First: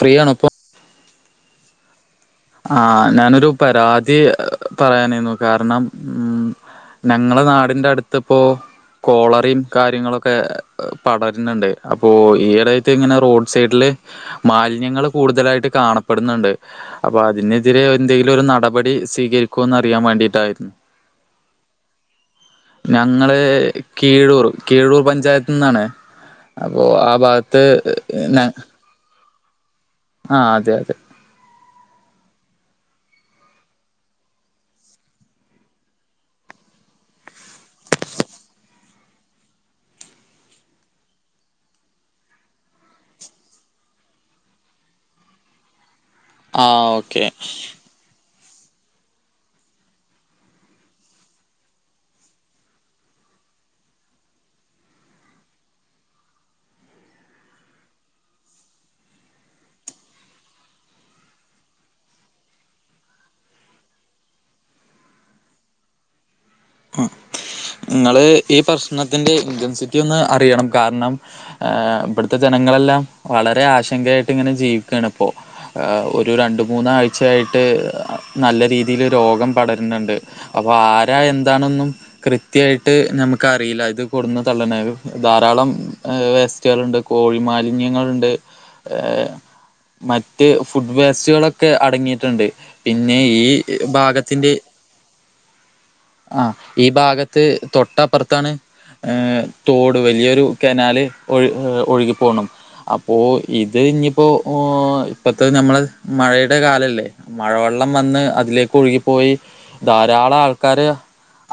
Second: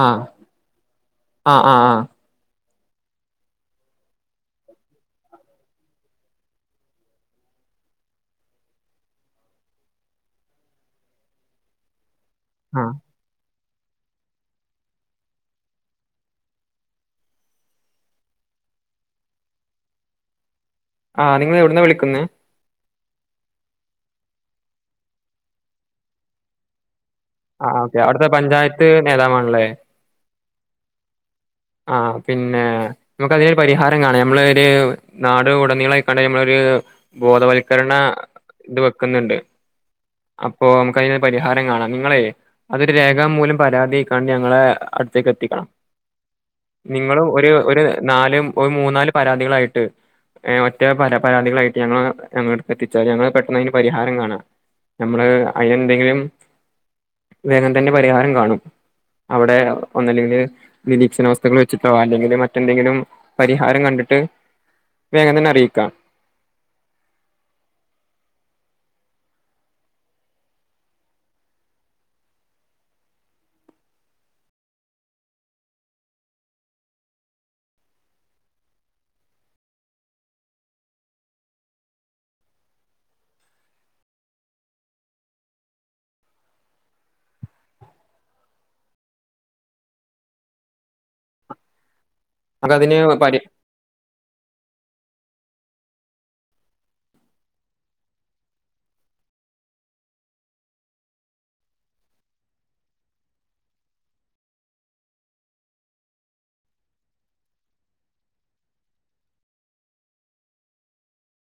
Free ആണോ ഇപ്പം ആ ആ ആ ആ ഞാനൊരു പരാതി പറയാനായിരുന്നു കാരണം ഉം ഞങ്ങള നാടിന്റെ അടുത്ത് ഇപ്പോ കോളറയും കാര്യങ്ങളൊക്കെ പടരുന്നുണ്ട് അ ഇപ്പോ ആഹ് ഈടയായിട്ട്ങ്ങനെ റോഡ് സൈഡില് മാലിന്യങ്ങള് കൂടുതലായിട്ട് കാണപ്പെടുന്നുണ്ട് അപ്പൊ അതിനെതിരെ എന്തെങ്കിലും ഒരു നടപടി സ്വീകരിക്കോന്ന് അറിയാൻ വേണ്ടിട്ടായിരുന്നു ആ നിങ്ങള് എവിടന്നാ വിളിക്കുന്നെ ഞങ്ങള് കീഴൂർ കീഴൂർ പഞ്ചായത്ത് നിന്നാണ് അപ്പോ ഭാഗത്ത് ആ ഓക്കെ അവിടുത്തെ ഞ പഞ്ചായത്ത് നേതാവാണ് ആണ് അല്ലേ ആഹ് അതെ അതെ ആ പിന്നെ നമുക്ക് അതിനൊരു പരിഹാരം കാണാം നമ്മള് ഒരു നാട് ഉടനികളായിക്കണ്ട് നമ്മളൊരു ബോധവൽക്കരണ ഇത് വെക്കുന്നുണ്ട് അപ്പൊ നമുക്ക് അതിനെ പരിഹാരം കാണാം നിങ്ങളെ അതൊരു രേഖാമൂലം പരാതി ആക്കി ഞങ്ങളെ അടുത്തേക്ക് എത്തിക്കണം ആഹ് നിങ്ങളും ഓക്കെ ഒര് ഒരു നാലും- ഒരു മൂന്നാല് പരാതികളായിട്ട് ഒറ്റ പരാതികളായിട്ട് ഞങ്ങള് ഞങ്ങളടുത്ത് എത്തിച്ചാൽ ഞങ്ങള് പെട്ടെന്ന് അതിന് പരിഹാരം കാണാം നമ്മള് അതിന് എന്തെങ്കിലും വേഗം തന്റെ പരിഹാരം കാണും അവിടെ ഒന്നുല്ലെങ്കിൽ നിരീക്ഷണ വസ്തു - ത്‌ക്കൾ വെച്ചിട്ടോ അല്ലെങ്കിൽ മറ്റെന്തെങ്കിലും പരിഹാരം കണ്ടിട്ട് വേഗം തന്നെ അറിയിക്കാം നിങ്ങള് ഈ പ്രശ്നത്തിന്റെ ഇന്റൻസിറ്റി ഒന്ന് അറിയണം കാരണം ഇവിടുത്തെ ജനങ്ങളെല്ലാം വളരെ ആശങ്കയായിട്ട് ഇങ്ങനെ ജീവിക്കുകയാണ് ഇപ്പോ ഒരു രണ്ട മൂന്നാഴ്ചയായിട്ട് നല്ല രീതിയിൽ രോഗം പടരുന്നുണ്ട് അപ്പൊ ആരാ എന്താ- അതാണൊന്നും കൃത്യയിട്ട് ഞമ്മക്കറീല്ല ഇത് ക്കൊട്ന്ന തള്ള്ണ്ണെന്ന് ധാരാളം ഏഹ് വേസ്റ്റ്കളൾണ്ട് കോഴി മാലിന്യങ്ങള്ണ്ട് മറ്റ് ഫുഡ് വേസ്റ്റുകളൊക്കെ അടങ്ങിയി ട്ട്ണ്ട്. നമുക്ക് അതിന് പിന്നെ പരി ഈ ഭാഗ ത്തിന്റെ ആഹ് ഈ ഭാഗത്ത് തൊട്ടപ്പർത്താണ് ഏഹ് തോട് വെല്ല്യൊരു കനാല് ഒഴ് ഏഹ് ഒഴുകിപ്പോണം അപ്പോ ഇത് ഞ്പ്പോ ഓഹ് ഇപ്പത്തെ ഞമ്മള മഴയുടെ കാലല്ലേ മഴവെള്ളം വന്ന് അതിലേക്ക് ഒഴുകിപ്പോയി ധാരാളാൾക്കാര്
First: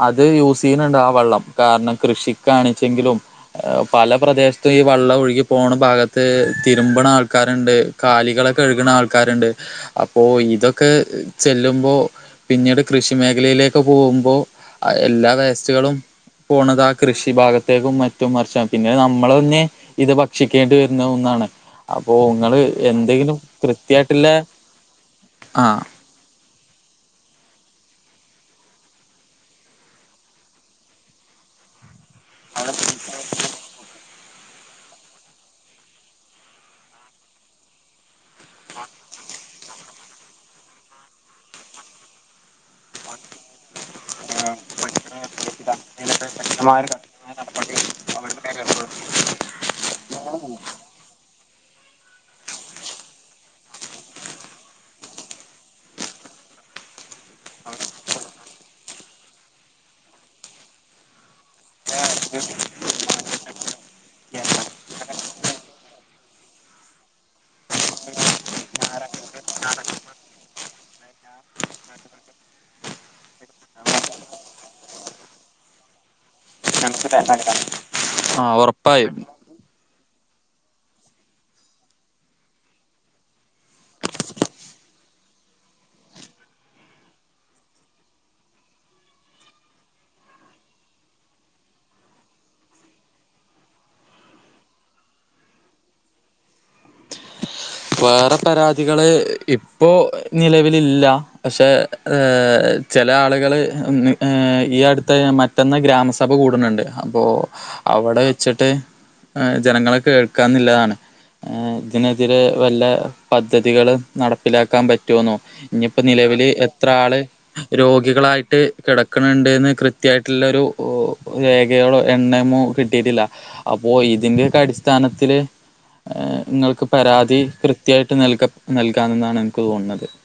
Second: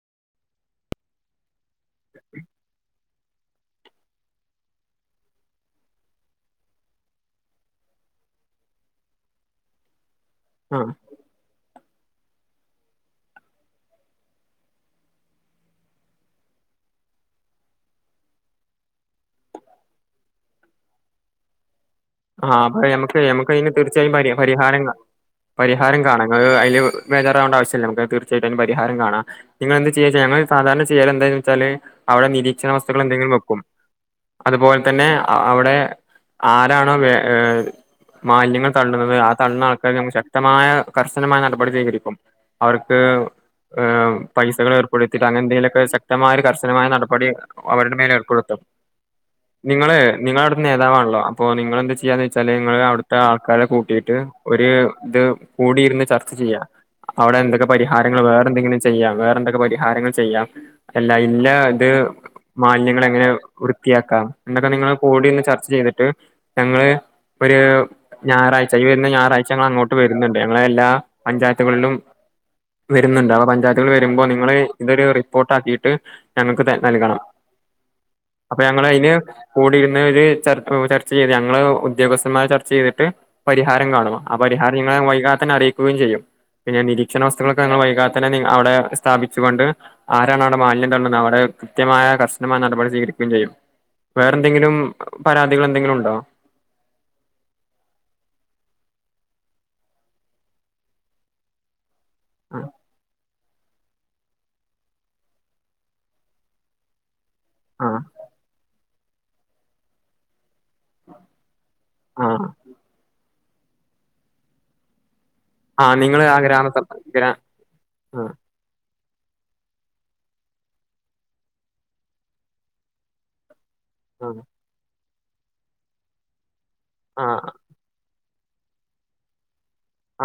അത് യൂസ്യ്യ്ണ് ണ്ട് ആ വെള്ളം കാരണം കൃഷി കാണിച്ചെങ്കിലും ഏഹ് പല പ്രദേശത്തും ഈ വെള്ളം ഒഴുകി പോണ ഭാഗത്ത് തിരിമ്പ് ണാൾക്കാര്ണ്ട് കാലികളെ കഴ്ക്ക്ണാൾക്കാര്ണ്ട്. പ്പോ ആ ഇതൊക്കെ ച് ചെല്ലുമ്പോൾ പിന്നീട് കൃഷി മേഖലയിലേക്ക് പോ വുമ്പോ ആഹ് എല്ലാ വേസ്റ്റുകളും പോണ താ കൃഷി ഭാഗത്തേക്കും മറ്റും മർച്ചാണ് പിന്നെ നമ്മളെന്നെ ഇത് ഭക്ഷിക്കേണ്ടി വരുന്ന ഒന്നാണ്. അപ്പോ ആഹ് നിങ്ങള് അപ്പൊ ഞമ്മക്ക് എന്തെങ്കിലും ഞമ്മക്കയ്ന് തീർച്ചയായും കൃത്യായിട്ടുള്ള പരി പരിഹാരം കാ ആ പരിഹാരം കാണാം ഇങ്ങള് അയ്ല് വേജാറാവേണ്ട ആവശ്യ ശ്യല്ല. നമക്ക് തീർച്ചയായിട്ടും അയ്ന് പരിഹാരം കാണാം നിങ്ങളെന്ത് ചെയ്യച്ച ഞങ്ങള് സാധാരണ ചെയ്യലെന്തയ്‌നെച്ചാല് അവടെ നിരീക്ഷണ വസ്തുക്കളെന്തെങ്കിലും വെക്കും അതുപോലെ തന്നെ അ അവടെ ആ താണോ വേ മാലിന്യങ്ങൾ തള്ളുന്നത് ആ തള്ളുന്ന ൾക്കാരെക്കെമ്മള് ശക്തമായ കർശനമായ നടപടി സ്വീകരിക്കും അവർക്ക് ഏഹ് പൈസകൾ ഏർപ്പെടുത്തിട്ടൊ അങ്ങനെന്തെങ്കിലൊക്കെ ശ ക്തമായൊരു കർശനമായ നടപടി അവരുടെ മേൽ ഏർപ്പെടുത്തും നിങ്ങള് നിങ്ങളവ്ട്ത്തെ നേതാവാണല്ലോ അ അപ്പൊ നിങ്ങളെന്ത് ചെയ്യാന്നെച്ചാല് നിങ്ങളവ് ട്ത്തെ ആൾക്കാരെ കൂട്ടിട്ട് ഒര് ഇത് കൂടിയിര്ന്ന് ചർച്ച ചെയ്യാ അവടെ എന്തൊക്കെ പരിഹാരങ്ങള് വേറെ ന്തെങ്കിലും ചെയ്യാം വേറെ ന്തൊക്കെ പരിഹാരങ്ങൾ ചെയ്യാം അല്ല ഇല്ല ത് മാലിന്യങ്ങളെ ങ്ങനെ വൃത്തിയാക്കാം എന്നൊക്കെ നിങ്ങള് കൂടിയിര്ന്ന് ചർച്ച ചെയ്തിട്ട് ഞങ്ങള് ഒരു ഞായറാഴ്ച ഈ വരുന്ന ഞായറാഴ്ച ഞങ്ങൾ അങ്ങോട്ട് വരുന്നുണ്ട് ഞങ്ങളെ എല്ലാ പഞ്ചായത്തുകളിലും വരുന്നുണ്ട് അപ്പ പഞ്ചായത്തുകൾ വരുമ്പോ നിങ്ങള്ൾ ഇതൊരു റിപ്പോർട്ട് ആക്കിട്ട് ഞങ്ങൾക്ക് നൽകണം ആ അപ്പൊ ഞങ്ങൾ അയിന് ഉറപ്പായും കൂടി [unintelligible] ഒരു [unintelligible] ച്ച ചെയ്ത് ഞങ്ങൾ ഉദ്യോഗസ്ഥന്മാരെ ചർച്ച ചെയ്തിട്ട് പരിഹാരം കാണുക ആ പരിഹാരം നിങ്ങളെ വൈകാത തന്നെ അറിയിക്കുകയും ചെയ്യും പിന്നെ നിരീക്ഷണ വസ്തുക്കൾക്കെങ്ങൾ വൈകാതെന്നെ അവിടെ സ്ഥാപിച്ചുക കൊണ്ട് ആരാണ് അവിടെ മാലിന്യം തുന്നത് അവിടെ കൃത്യമായ കർശനമായ നടപടി സ്വീകരിക്കുകയും ചെയ്യും വേറെ എന്തെങ്കിലും പരാതികൾ എന്തെങ്കിലും ആ വേറെ പരാതികള് ഇപ്പോ നിലവിലില്ല പക്ഷെ ഏ ചില ആളുകള് [unintelligible] ഈ അടുത്ത മറ്റന്ന് ഗ്രാമസഭ കൂടുന്നുണ്ട് അപ്പോ ആ ആ അവിടെ വെച്ചിട്ട് ആ ജനങ്ങൾ കേ ക്കാ എന്നുള്ളതാണ് ആ ഇതിനെതിരെ പദ്ധതികൾ നടപ്പിലാക്കാൻ പ [unintelligible] ആ ഇനിപ്പോ നിങ്ങൾ ആ നിലവില് ഗ്രാമ എത്ര ആള് ആ രോഗികളായിട്ട് കിടക് വക്കണണ്ട്ന്ന് കൃത്യമായിട്ടുള്ളൊ ഒരു രേഖയോളോ എണ്ണയമോ കിട്ടിയിട്ടില്ല ആ അപ്പോഇതിന്റെയൊക്കെ അടിസ്ഥാന [unintelligible] ആ ങ്ങൾക്ക് ക്ക് ആ പരാതി [unintelligible] നൽകാ നൽകാവുന്നതാണ്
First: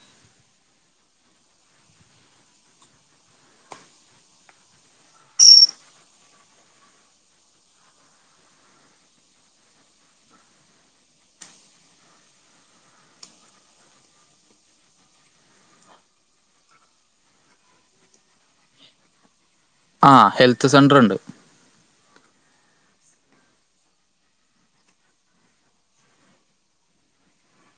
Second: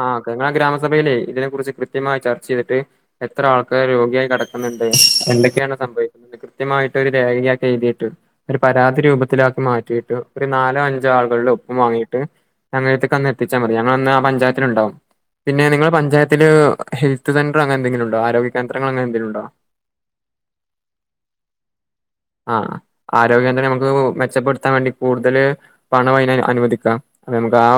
ആഹ്ക്കെ നിങ്ങളെ ഗ്രാമസഭയിലെ ഇതിനെ കുറിച്ച് കൃ കൃത്യമായി ചർച്ച ചെയ്തിട്ട് എത്ര ആൾക്കാർ രോഗിയായി കിടക്കുന്നുണ്ട് എന്തൊക്കെയാണ് സംഭവിക്കുന്നത് കൃത്യമായിട്ട് ഒരു രേഖക്കെ എഴുതിയിട്ട് ഒരു പരാതി രൂപത്തിലാക്കി മാറ്റിയിട്ട് ഒരു നാലോ അഞ്ചോ ആളുകളുടെ ഒപ്പും വാങ്ങിയിട്ട് ഞങ്ങത്തേക്ക് അന്ന് എത്തിച്ചാൽ മതി ഞങ്ങൾന്ന് ആ പഞ്ചായ ഉണ്ടും പിന്നെ നിങ്ങള്ൾ പഞ്ചായത്തില് ഹെൽത്ത് സെന്റർ അങ്ങനെന്തെിലും ഉണ്ടോ ആരോഗ്യ കേന്ദ്രങ്ങൾ അങ്ങനെ എന്തെങ്കില ഉണ്ടോ ആ ഹെൽത്ത് സെന്റർണ്ട് ആ ആരോഗ്യ കേന്ദ്രം നമുക്ക് മെച്ചപ്പെടുത്താൻ വേണ്ടി കൂടുതൽ പണ വ അനുവദിക്കാം അ നമുക്ക് ആ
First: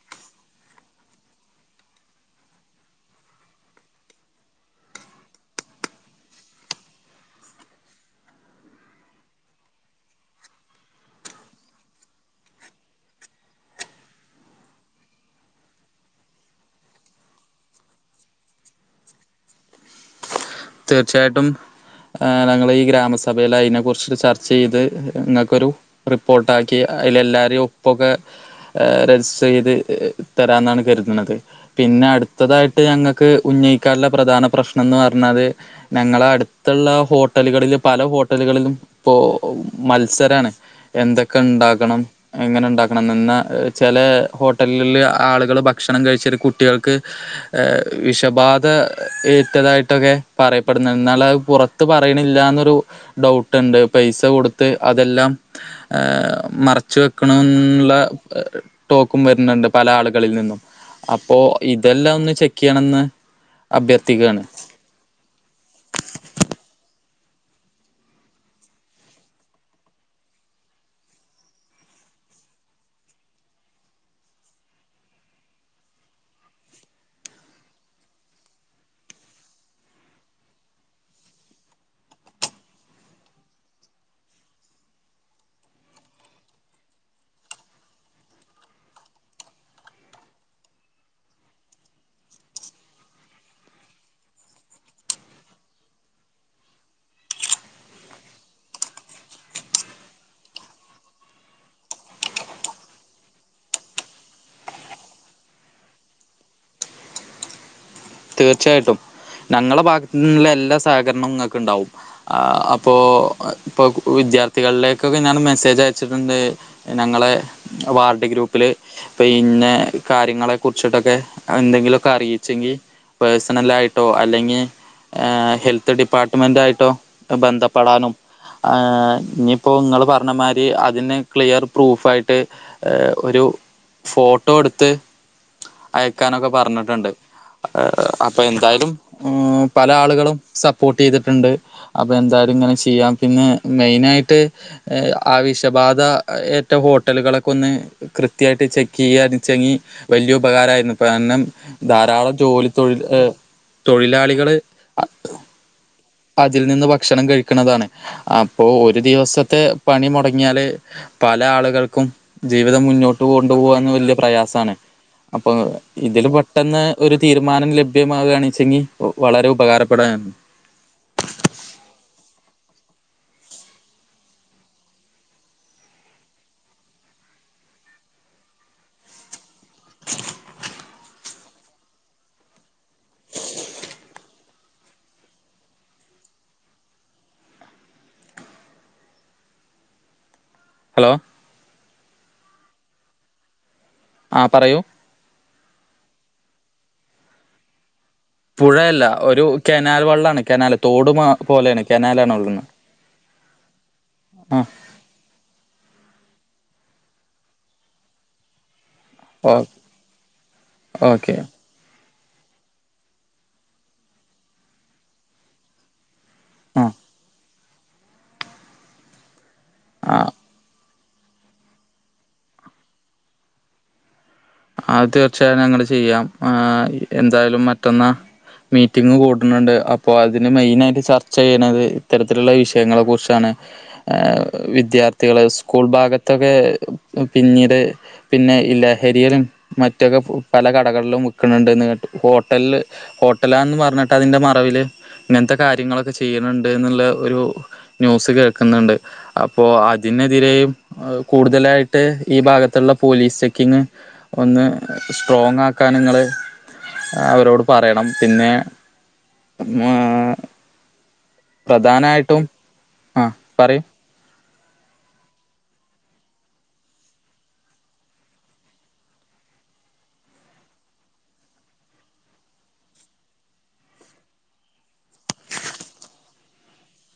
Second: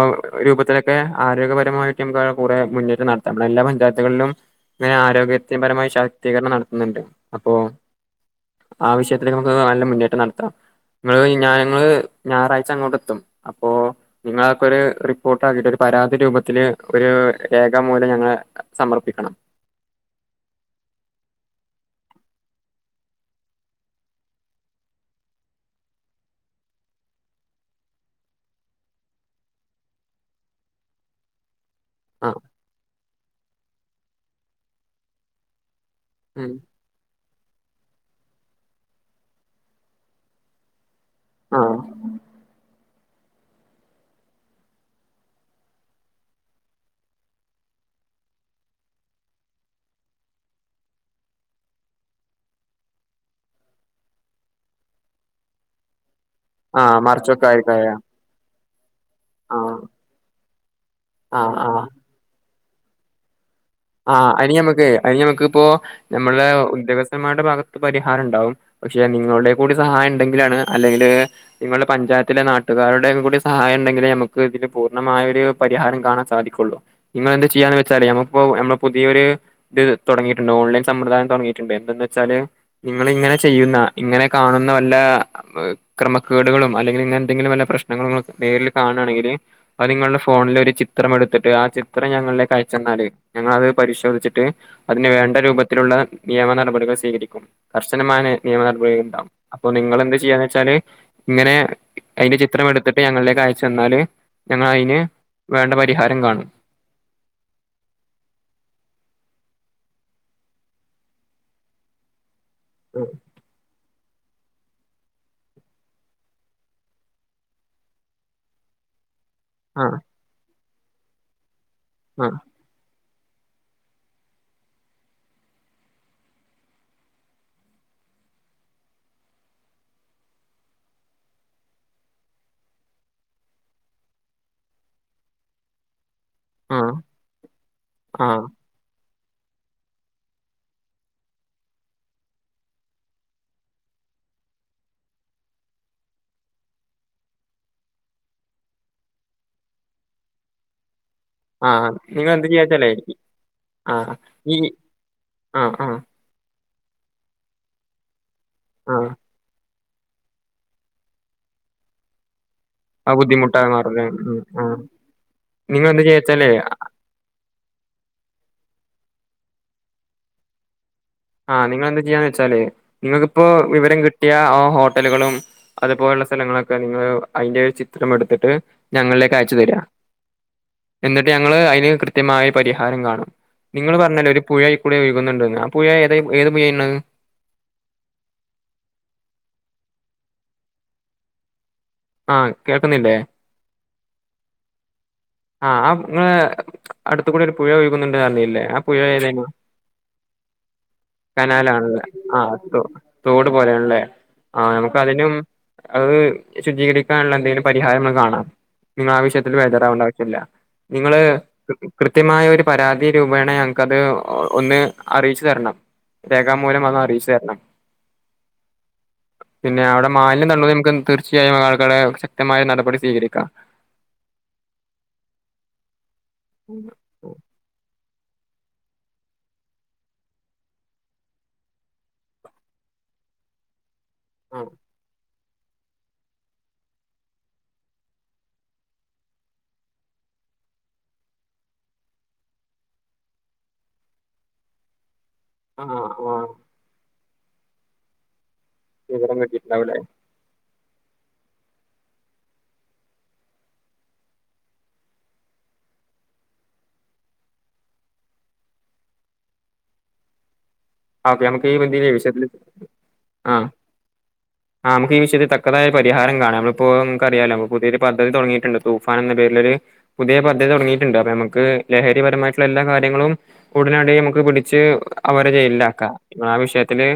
രൂപത്തിലൊക്കെ ആരോഗ്യപരമായിട്ട്മുക്ക് കുറെ മുന്നേറ്റം നടത്താം എല്ലാ പഞ്ചായത്തുകളിലും ഇങ്ങനെ ആരോഗ്യപരമായി ശാക്തീകരണം നടത്തുന്നുണ്ട് അപ്പോ ആവശ്യ നമുക്ക് നല്ല മുന്നേറ്റം നടത്താം നിങ്ങള് ഞങ്ങള് ഞായറാഴ്ച അങ്ങോട്ടെ എത്തും അപ്പോ നിങ്ങളക്കെ ഒരു റിപ്പോർട്ട് ആക്കിട്ട ഒരു പരാതി രൂപത്തില് ഒരു രേഖാമൂലം ഞങ്ൾ സമർപ്പിക്കണം തീർച്ചയായിട്ടും ആ ഞങ്ങൾ ഈ ഗ്രാമസഭയിൽ അതിനെ കുറിച്ച ചർച്ച ചെയ്ത് നിങ്ങൾക്കൊരു റിപ്പോർട്ട ആാക്കി അതിൽ എല്ലാരും ഒപ്പൊക്കെ രജിസ്റ്റർ ചെയ്ത് തരാന്നാണ് കരുതുന്നത് പിന്നെ ആഹ് അടുത്തതായിട്ട് ഞങ്ങക്ക് ഉഞ്ഞയിക്കാരിലെ പ്രധാന പ്രശ്നം എന്ന് പറഞ്ഞത് ഞങ്ങള ഉം അടുത്തുള്ള ഹോട്ടലുകളിൽ പല ഹോട്ടലുകളിലും ഇപ്പോ മത്സരണ് എന്തൊക്കെ ആഹ് ഉണ്ടാക്കണം എങ്ങനെ ഉണ്ടാക്കണം എന്ന ചില ഹോട്ടലില് ആളുകൾ ഭക്ഷണം കഴിച്ചട്ട കുട്ടികൾക്ക് വിഷബാധ ഏറ്റതായിട്ടൊക്കെ പറയപ്പെടുന്നു. എന്നാല അഅ് പൊ റത്ത് പറയണില്ലാന്നൊരു ഡൗട്ട്ണ്ട്. പൈസ കൊടുത്ത് അതെല്ലാം ആഹ് മറച്ച് വെക്ക്ണ് മറിച്ചൊക്കെ ആയിരിക്കും ന്നുള്ള ടോക്കും വര്ണ്ണ്ണ്ട് ആഹ് പല ആളുകളിൽ നിന്നും. അപ്പോ ആഹ് ആഹ് ഇതെല്ലാം ഒന്ന് ചെ ക്കെയ്യണെന്ന് ആഹ് അതിന് ഞമ്മക്കെ അതി ഞമക്ക് ഇപ്പോ നമ്മളുടെ ഉദ്യോഗസ്ഥന്മാരുടെ ഭാഗത്ത് പരിഹാരം ഉണ്ടാവും പക്ഷെ നിങ്ങളുടെ കൂടി സഹായം ഉണ്ടെങ്കിലാണ് അല്ലെങ്കിൽ നിങ്ങളുടെ പഞ്ചായത്തിലെ നാട്ടുകാരുടെ കൂടി സഹായം ഉണ്ടെങ്കിലേ നമുക്ക് ഇതിൽ പൂർണ്ണമായ ഒരു പരിഹാരം കാണാൻ സാധിക്കുള്ളു നിങ്ങ എന്ത് ചെയ്യാന്ന് വെച്ചാല് നക്ക് ഇപ്പോ നമ്മള് പുതിയൊരു ഇത് തുടങ്ങിയിട്ടുണ്ട് ഓൺലൈൻ സമ്പ്രദായം തുടങ്ങിയിട്ടുണ്ട് എന്തെന്ന് വെച്ചാല് നിങ്ങ ഇങ്ങനെ ചെയ്യുന്ന ഇങ്ങനെ കാണുന്ന വല്ല ക്രമക്കേടുകളും അല്ലെങ്കിൽ ഇങ്ങനെ എന്തെങ്കിലും വല്ല പ്രശ്നങ്ങളും നേരിൽ കാണയാണെങ്കിൽ അത് നിങ്ങളുടെ ഫോണിൽ ഒരു ചിത്രം എടുത്തിട്ട് ആ ചിത്രം ഞങ്ങളുടെ കയച്ചന്നാല് ഞങ്ങളത് പരിശോധിച്ചിട്ട് അതിന് വേണ്ട രൂപത്തിലുള്ള നിയമ നടപടികൾ സ്വീകരിക്കും കർശനമായ നിയമ നടപടികൾ ഉണ്ടാവും അപ്പൊ നിങ്ങെന്ത് ചെയ്യാന്ന് വെച്ചാല് ഇങ്ങനെ അതിന്റെ ചിത്രം എടുത്തിട്ട് ഞങ്ങളിലേക്ക് അയച്ചു വന്നാല് ഞങ്ങ അതിന് വേണ്ട പരിഹാരം കാണും തീർച്ചയായിട്ടും ഞങ്ങള ഭാഗത്ത നിുള്ള എല്ലാ സഹകരണവും നിങ്ങക്ക് ഉണ്ടാവും അപ്പോൾ ഇപ്പോൾ വിദ്യാർത്ഥികളുടെക്കൊക്കെ ഞാൻ മെസ്സേജ് അയച്ചിട്ടുണ്ട് ഞങ്ങളെ വാർഡി ഗ്രൂപ്പില് പിന്നെ ആ കാര്യങ്ങളൊക്കെ കുർച്ചട്ടൊക്കെ എന്തെങ്കിലുമൊക്കെ ആ അറിയിച്ചെങ്കിൽ പേഴ്സണലായിട്ടോ അല്ലെങ്കിൽ ഹെൽത്ത് ഡിപ്പാർട്ട്മെന്റ്യിട്ടോ ബന്ധപ്പെടാനും ഇനിയിപ്പോൾ നിങ്ങൾ പറഞ്ഞ മാതിരി അതിന് ക്ലിയർ പ്രൂഫായിട്ട് ഒരു ഫോട്ടോ എടുത്ത് ക്കാനൊക്കെ ആ പറഞ്ഞിട്ടുണ്ട് ആ അപ്പൊ എന്തായാലും പല ആളുകളും സപ്പോർട്ട് ചെയ്തിട്ടുണ്ട് അപ്പൊ എന്തായാലും ഇങ്ങനെ ചെയ്യാം പിന്നെ മെയിന ആയിട്ട് ആവശബാധ ഏറ്റ ഹോട്ടലുകളൊക്കെ ഒന്ന് കൃത്യമായിട്ട് ചെക്ക് ചെയ്യച്ചങ്ങി വലിയ ഉപകാരമായിരുന്നു പിന്നെ ആ നിങ്ങൾ ധാരാളം എന്ത് ജോലി ചെയ്യാച്ചാലേ തൊഴിൽ ആ തൊഴിലാളികള് ഈ ആ ആ അ ഇതിൽ നിന്ന് ഭക്ഷണം കഴിക്കുന്നതാണ് ആ അപ്പോ ആ ഒരു ദിവസത്തെ പണി മുടങ്ങിയാല് പല ആളുകൾക്കും ജീവിതം ആ മുന്നോട്ട് ബുദ്ധിമുട്ടായി കൊണ്ടുപോകന്ന് മാറും ല്ലേ വലിയ ഉം ആ പ്രയാസമാണ് അപ്പൊ നിങ്ങൾ എന്ത് ഇതിൽ ചെയ്യാച്ചാലേ പെട്ടെന്ന് ഒരു തീർ തരുമാനം ലഭ്യമാവുകാണ് വെച്ചെങ്കിൽ വളരെ ഉപകാരപ്പെടാനാണ് ആ നിങ്ങെന്താ ചെയ്യാന്ന് വെച്ചാല് നിങ്ങൾക്ക് ഇപ്പോ വിവരം കിട്ടിയ ആ ഹോട്ടലുകളും അതുപോലുള്ള സ്ഥലങ്ങളൊക്കെ നിങ്ങൾ അതിന്റെ ചിത്രം എടുത്തിട്ട് ഞങ്ങളിലേക്ക് അയച്ചു തരാം എന്നിട്ട് ഞങ്ങള് അതിന് കൃത്യമായ പരിഹാരം കാണും നിങ്ങൾ പറഞ്ഞല് ഒരു പുഴ ഇക്കൂടെ ഒഴുകുന്നുണ്ട ആ പുഴ ഏത് പുന്നത് ഹലോ ആഹ കേൾക്കുന്നില്ലേ ആ പറയൂ ആഹ് ആ നിങ്ങള് അടുത്ത കൂടി ഒരു പുഴ ല്ലേ ആ പുഴ പുഴയല്ല ഏത ഒരു കനാൽ വെള്ളാണ് കനാല് തോട് മാ കനാല പോലെയാണ് ആണല്ല കനാലാണ് ആ ഒഴുകുന്നത് തോട് പോലെയണല്ലേ ആ നമുക്ക് അതിനും അത് ശുചീകരിക്കാനുള്ള എന്തെങ്കിലും പരിഹാരം ന കാണാം നിങ്ങള ആ ഓ വിഷയത്തി ബെജാരവണ്ട നിങ്ങള് ഓക്കെ കൃത്യമായ ഒരു പരാതി രൂപേണ ഞങ്ങക്കത് ഒന്ന് അറിയിച്ചു തരണം രേഖാമൂലം ആ വന്ന് അറിയിച്ചു തരണം പിന്നെ അവിടെ ആ മാലിന്യം തള്ള നമുക്ക് തീർച്ചയായും ആൾക്കെ ശക്തമായ നടപടി സ്വീകരിക്കാം അത് തീർച്ചയായട്ടും ഞങ്ങൾ ചെയ്യാം എന്തായാലും മറ്റന്ന് മീറ്റിംഗങ് കൂട്ടുന്നുണ്ട് അപ്പോൾ അതിന് മെയിന ആായിട്ട് ചർച്ച ചെയ്യണുന്നത് ഇത്തരത്തിലുള്ള വിഷയങ്ങളെ കുറിച്ചാണ് ആ വിദ്യാർഥ കുട്ടകള് സ്കൂൾ ഭാഗത്തൊക്കെ പിന്നീട് പിന്നെ ഇ ലഹരിയറും മറ്റൊക്കെ പല കടകളിലും വിക്കണണ്ട്ന്ന്് ഹോട്ടല ഹോട്ടലാന്ന് പറഞ്ഞിട്ട് അതിന്റെ മറവിില് ഇങ്ങനത്തെ ആ ആ കാര്യങ്ങളൊക്കെ ആ ചെയ്യുന്നുണ്ട് എന്നുള്ള ഒരു ന്യൂസ് കേ ുന്നുണ്ട് വിവരം അപ്പോൊ കിട്ടിയിട്ടുണ്ടാവൂല്ലേ അതിനെതിരെയും കൂടുതലായിട്ട് ഈ ഭാഗത്തുള്ള പോലീസ് ചെക്കിങ് ഒന്ന് സ്ട്രോങ് ആക്കാനങ്ങൾ അവരോട് പറയണം പിന്നെ ക്കെ നമുക്ക് ഈ ബന്തി വിഷത്തിൽ പ്രധാനമായിട്ടും ആ ആഹ പറയൂ ആഹ്മക്ക് ഈ വിഷയത്തിൽ തക്കതായ പരിഹാരം കാണാം നമ്മളിപ്പോ നമുക്ക് അറിയാാലോ പുതിയൊരു പദ്ധതി തുടങ്ങിയിട്ടുണ്ട് തൂഫാൻ എന്ന പേരിലൊരു പുതിയ പദ്ധതി തുടങ്ങിയിട്ടുണ്ട് അപ്പൊ നമുക്ക് ലഹരിപരമായിട്ടുള്ള എല്ലാ കാര്യങ്ങളും കൂടുനടി നമുക്ക് പിടിച്ച് അവരെ ചെയ്യില്ല നി ആ വിഷയത്തില്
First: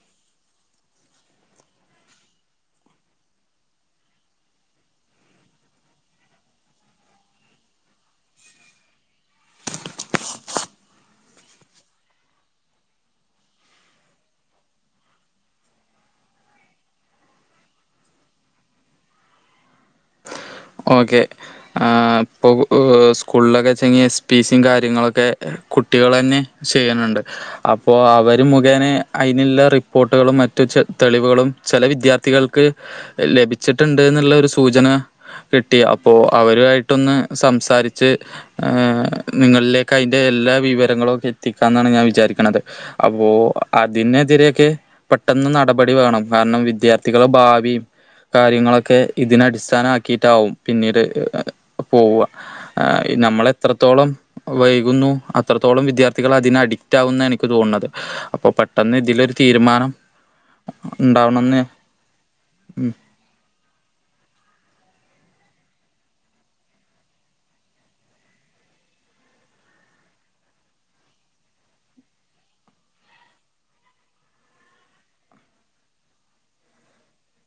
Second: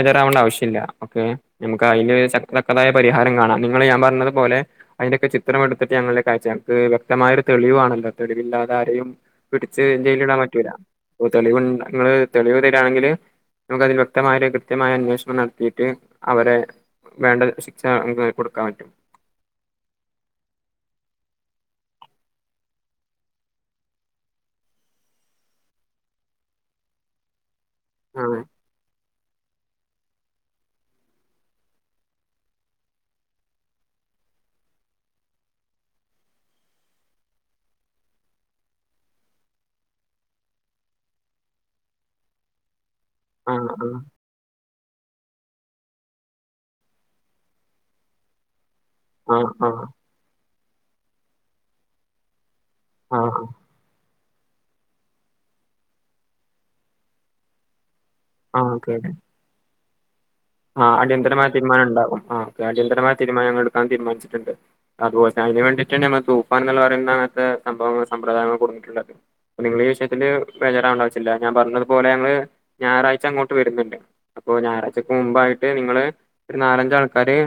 എതറാവണ്ട ആവശ്യമില്ല ഒക്കെ നഞമക്ക് അതില് തക്കതായ പരിഹാരം കാണാം നിങ്ങൾ ഞാൻ പറഞ്ഞത്പോലെ അതിന്റെൊക്കെ ചിത്രം എടുത്തിട്ട് ഞങ്ങളുടെ കാഴ്ച ഞക്ക് വ്യക്തമായ ഒരു തെളിവു ആണല്ലോ തെളിവില്ലാതെ ആരെയും പിടിച്ച് ജയിലിടാൻ പറ്റുവരാ അ തെളിവു നി തെളിവ് ണെങ്കിൽ നമുക്ക് അതിൽ വ്യക്തമായ കൃത്യമായ അന്വേഷണം നടത്തിയിട്ട് അവരെ വേണ്ട ശിക്ഷ നമുക്ക് കൊടുക്കാൻ പറ്റും ഓക്കെ ആ ഇപ്പൊ സ്കൂളിലൊക്കെ ചെങ്ക എസ്പ സും കാര്യങ്ങളൊക്കെ കുട്ടികൾ തന്നെ ചെയ്യണണ്ട് അപ്പോൾ ആഹ് അവർ മുഖന അതിനുള്ള റിപ്പോർട്ടുകളും മറ്റു ചെ തെളിവുകളും ചില വിദ്യാർത്ഥികൾക്ക് ലഭിച്ചിട്ടുണ്ട് എന്നുള്ള ഒരു സൂചന കിട്ടി അപ്പോ അവരുആയിട്ടൊന്ന് സംസാരിച്ച് ഏ നിങ്ങളിലേക്ക് അതിന്റെ എല്ലാ വിവരങ്ങളും ഒക്കെ എത്തിക്കാ എന്നാണ് ഞാൻ വിചാരിക്ക്ണത് അപ്പോ ആഹ് ആഹ് ആതിനെതിരെക്കെ പെട്ടൊന്ന് നടപടി വേണം കാരണം വിദ്യാർത്ഥികളെ ഭാവി കാര്യങ്ങളൊക്കെ ക്കെ ആഹ് ആഹ് ഇതിനടിസ്ഥാനമാ ട്ടാവും പിന്നീട് പോവ ആഹ് നമ്മൾ എത്രത്തോളം വൈകുന്നു അത്രത്തോളം വിദ്യാർത്ഥികൾ അതിന് അഡിക്റ്റ് ആകുന്നു എനിക്ക് തോന്നണത് അപ്പൊ ആഹ് ഓക്കെ പെട്ടെന്ന് ഓക്കെ ഇതിലൊരു തീരുമാനം ആഹ് അടിയന്തരമായ ഉണ്ടാവണംന്ന് തീരുമാനംണ്ടകും ആ ഉം അടിയന്തരമായ തീരുമാനംങ്ങൾ ക്കാൻ തീരുമാനിച്ചിട്ടുണ്ട് അതുപോലെ തന്നെ അയിന് വേണ്ടിട്ടന്നെ ഞമ്മൾ തൂഫാൻ എന്ന് പറയുന്ന അങ്ങനത്തെ സംഭവങ്ങൾ സമ്പ്രദായങ്ങൾ കൊടുന്നിട്ടണ്ടായത് നിങ്ങൾ ഈ വിഷയത്തിൽ ബേജാറാവണ്ട ആവശ്യല്ല ഞാൻ പറഞ്ഞതു പോല ഞങ്ങങ്ങള് ഞായറാഴ്ച അങ്ങോട്ട് വരുന്നുണ്ട് അപ്പോ ഞായറാഴ് മുമ്പായിട്ട് നിങ്ങള് ഒരു നാലഞ്ച് ആൾക്കാര്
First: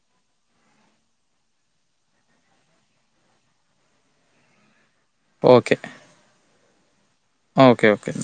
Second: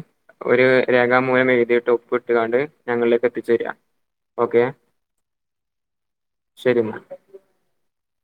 ഒരു രേഖാമൂലം എഴുതിട്ട് ഒപ്പ് ഇട്ടുകാണ്ട് ഞങ്ങളിലേക്ക് എത്തിച്ച് തരിക ഓക്കെ ഓക്കെ ശരി എന്നാൽ ഓക്കെ ഓക്കെ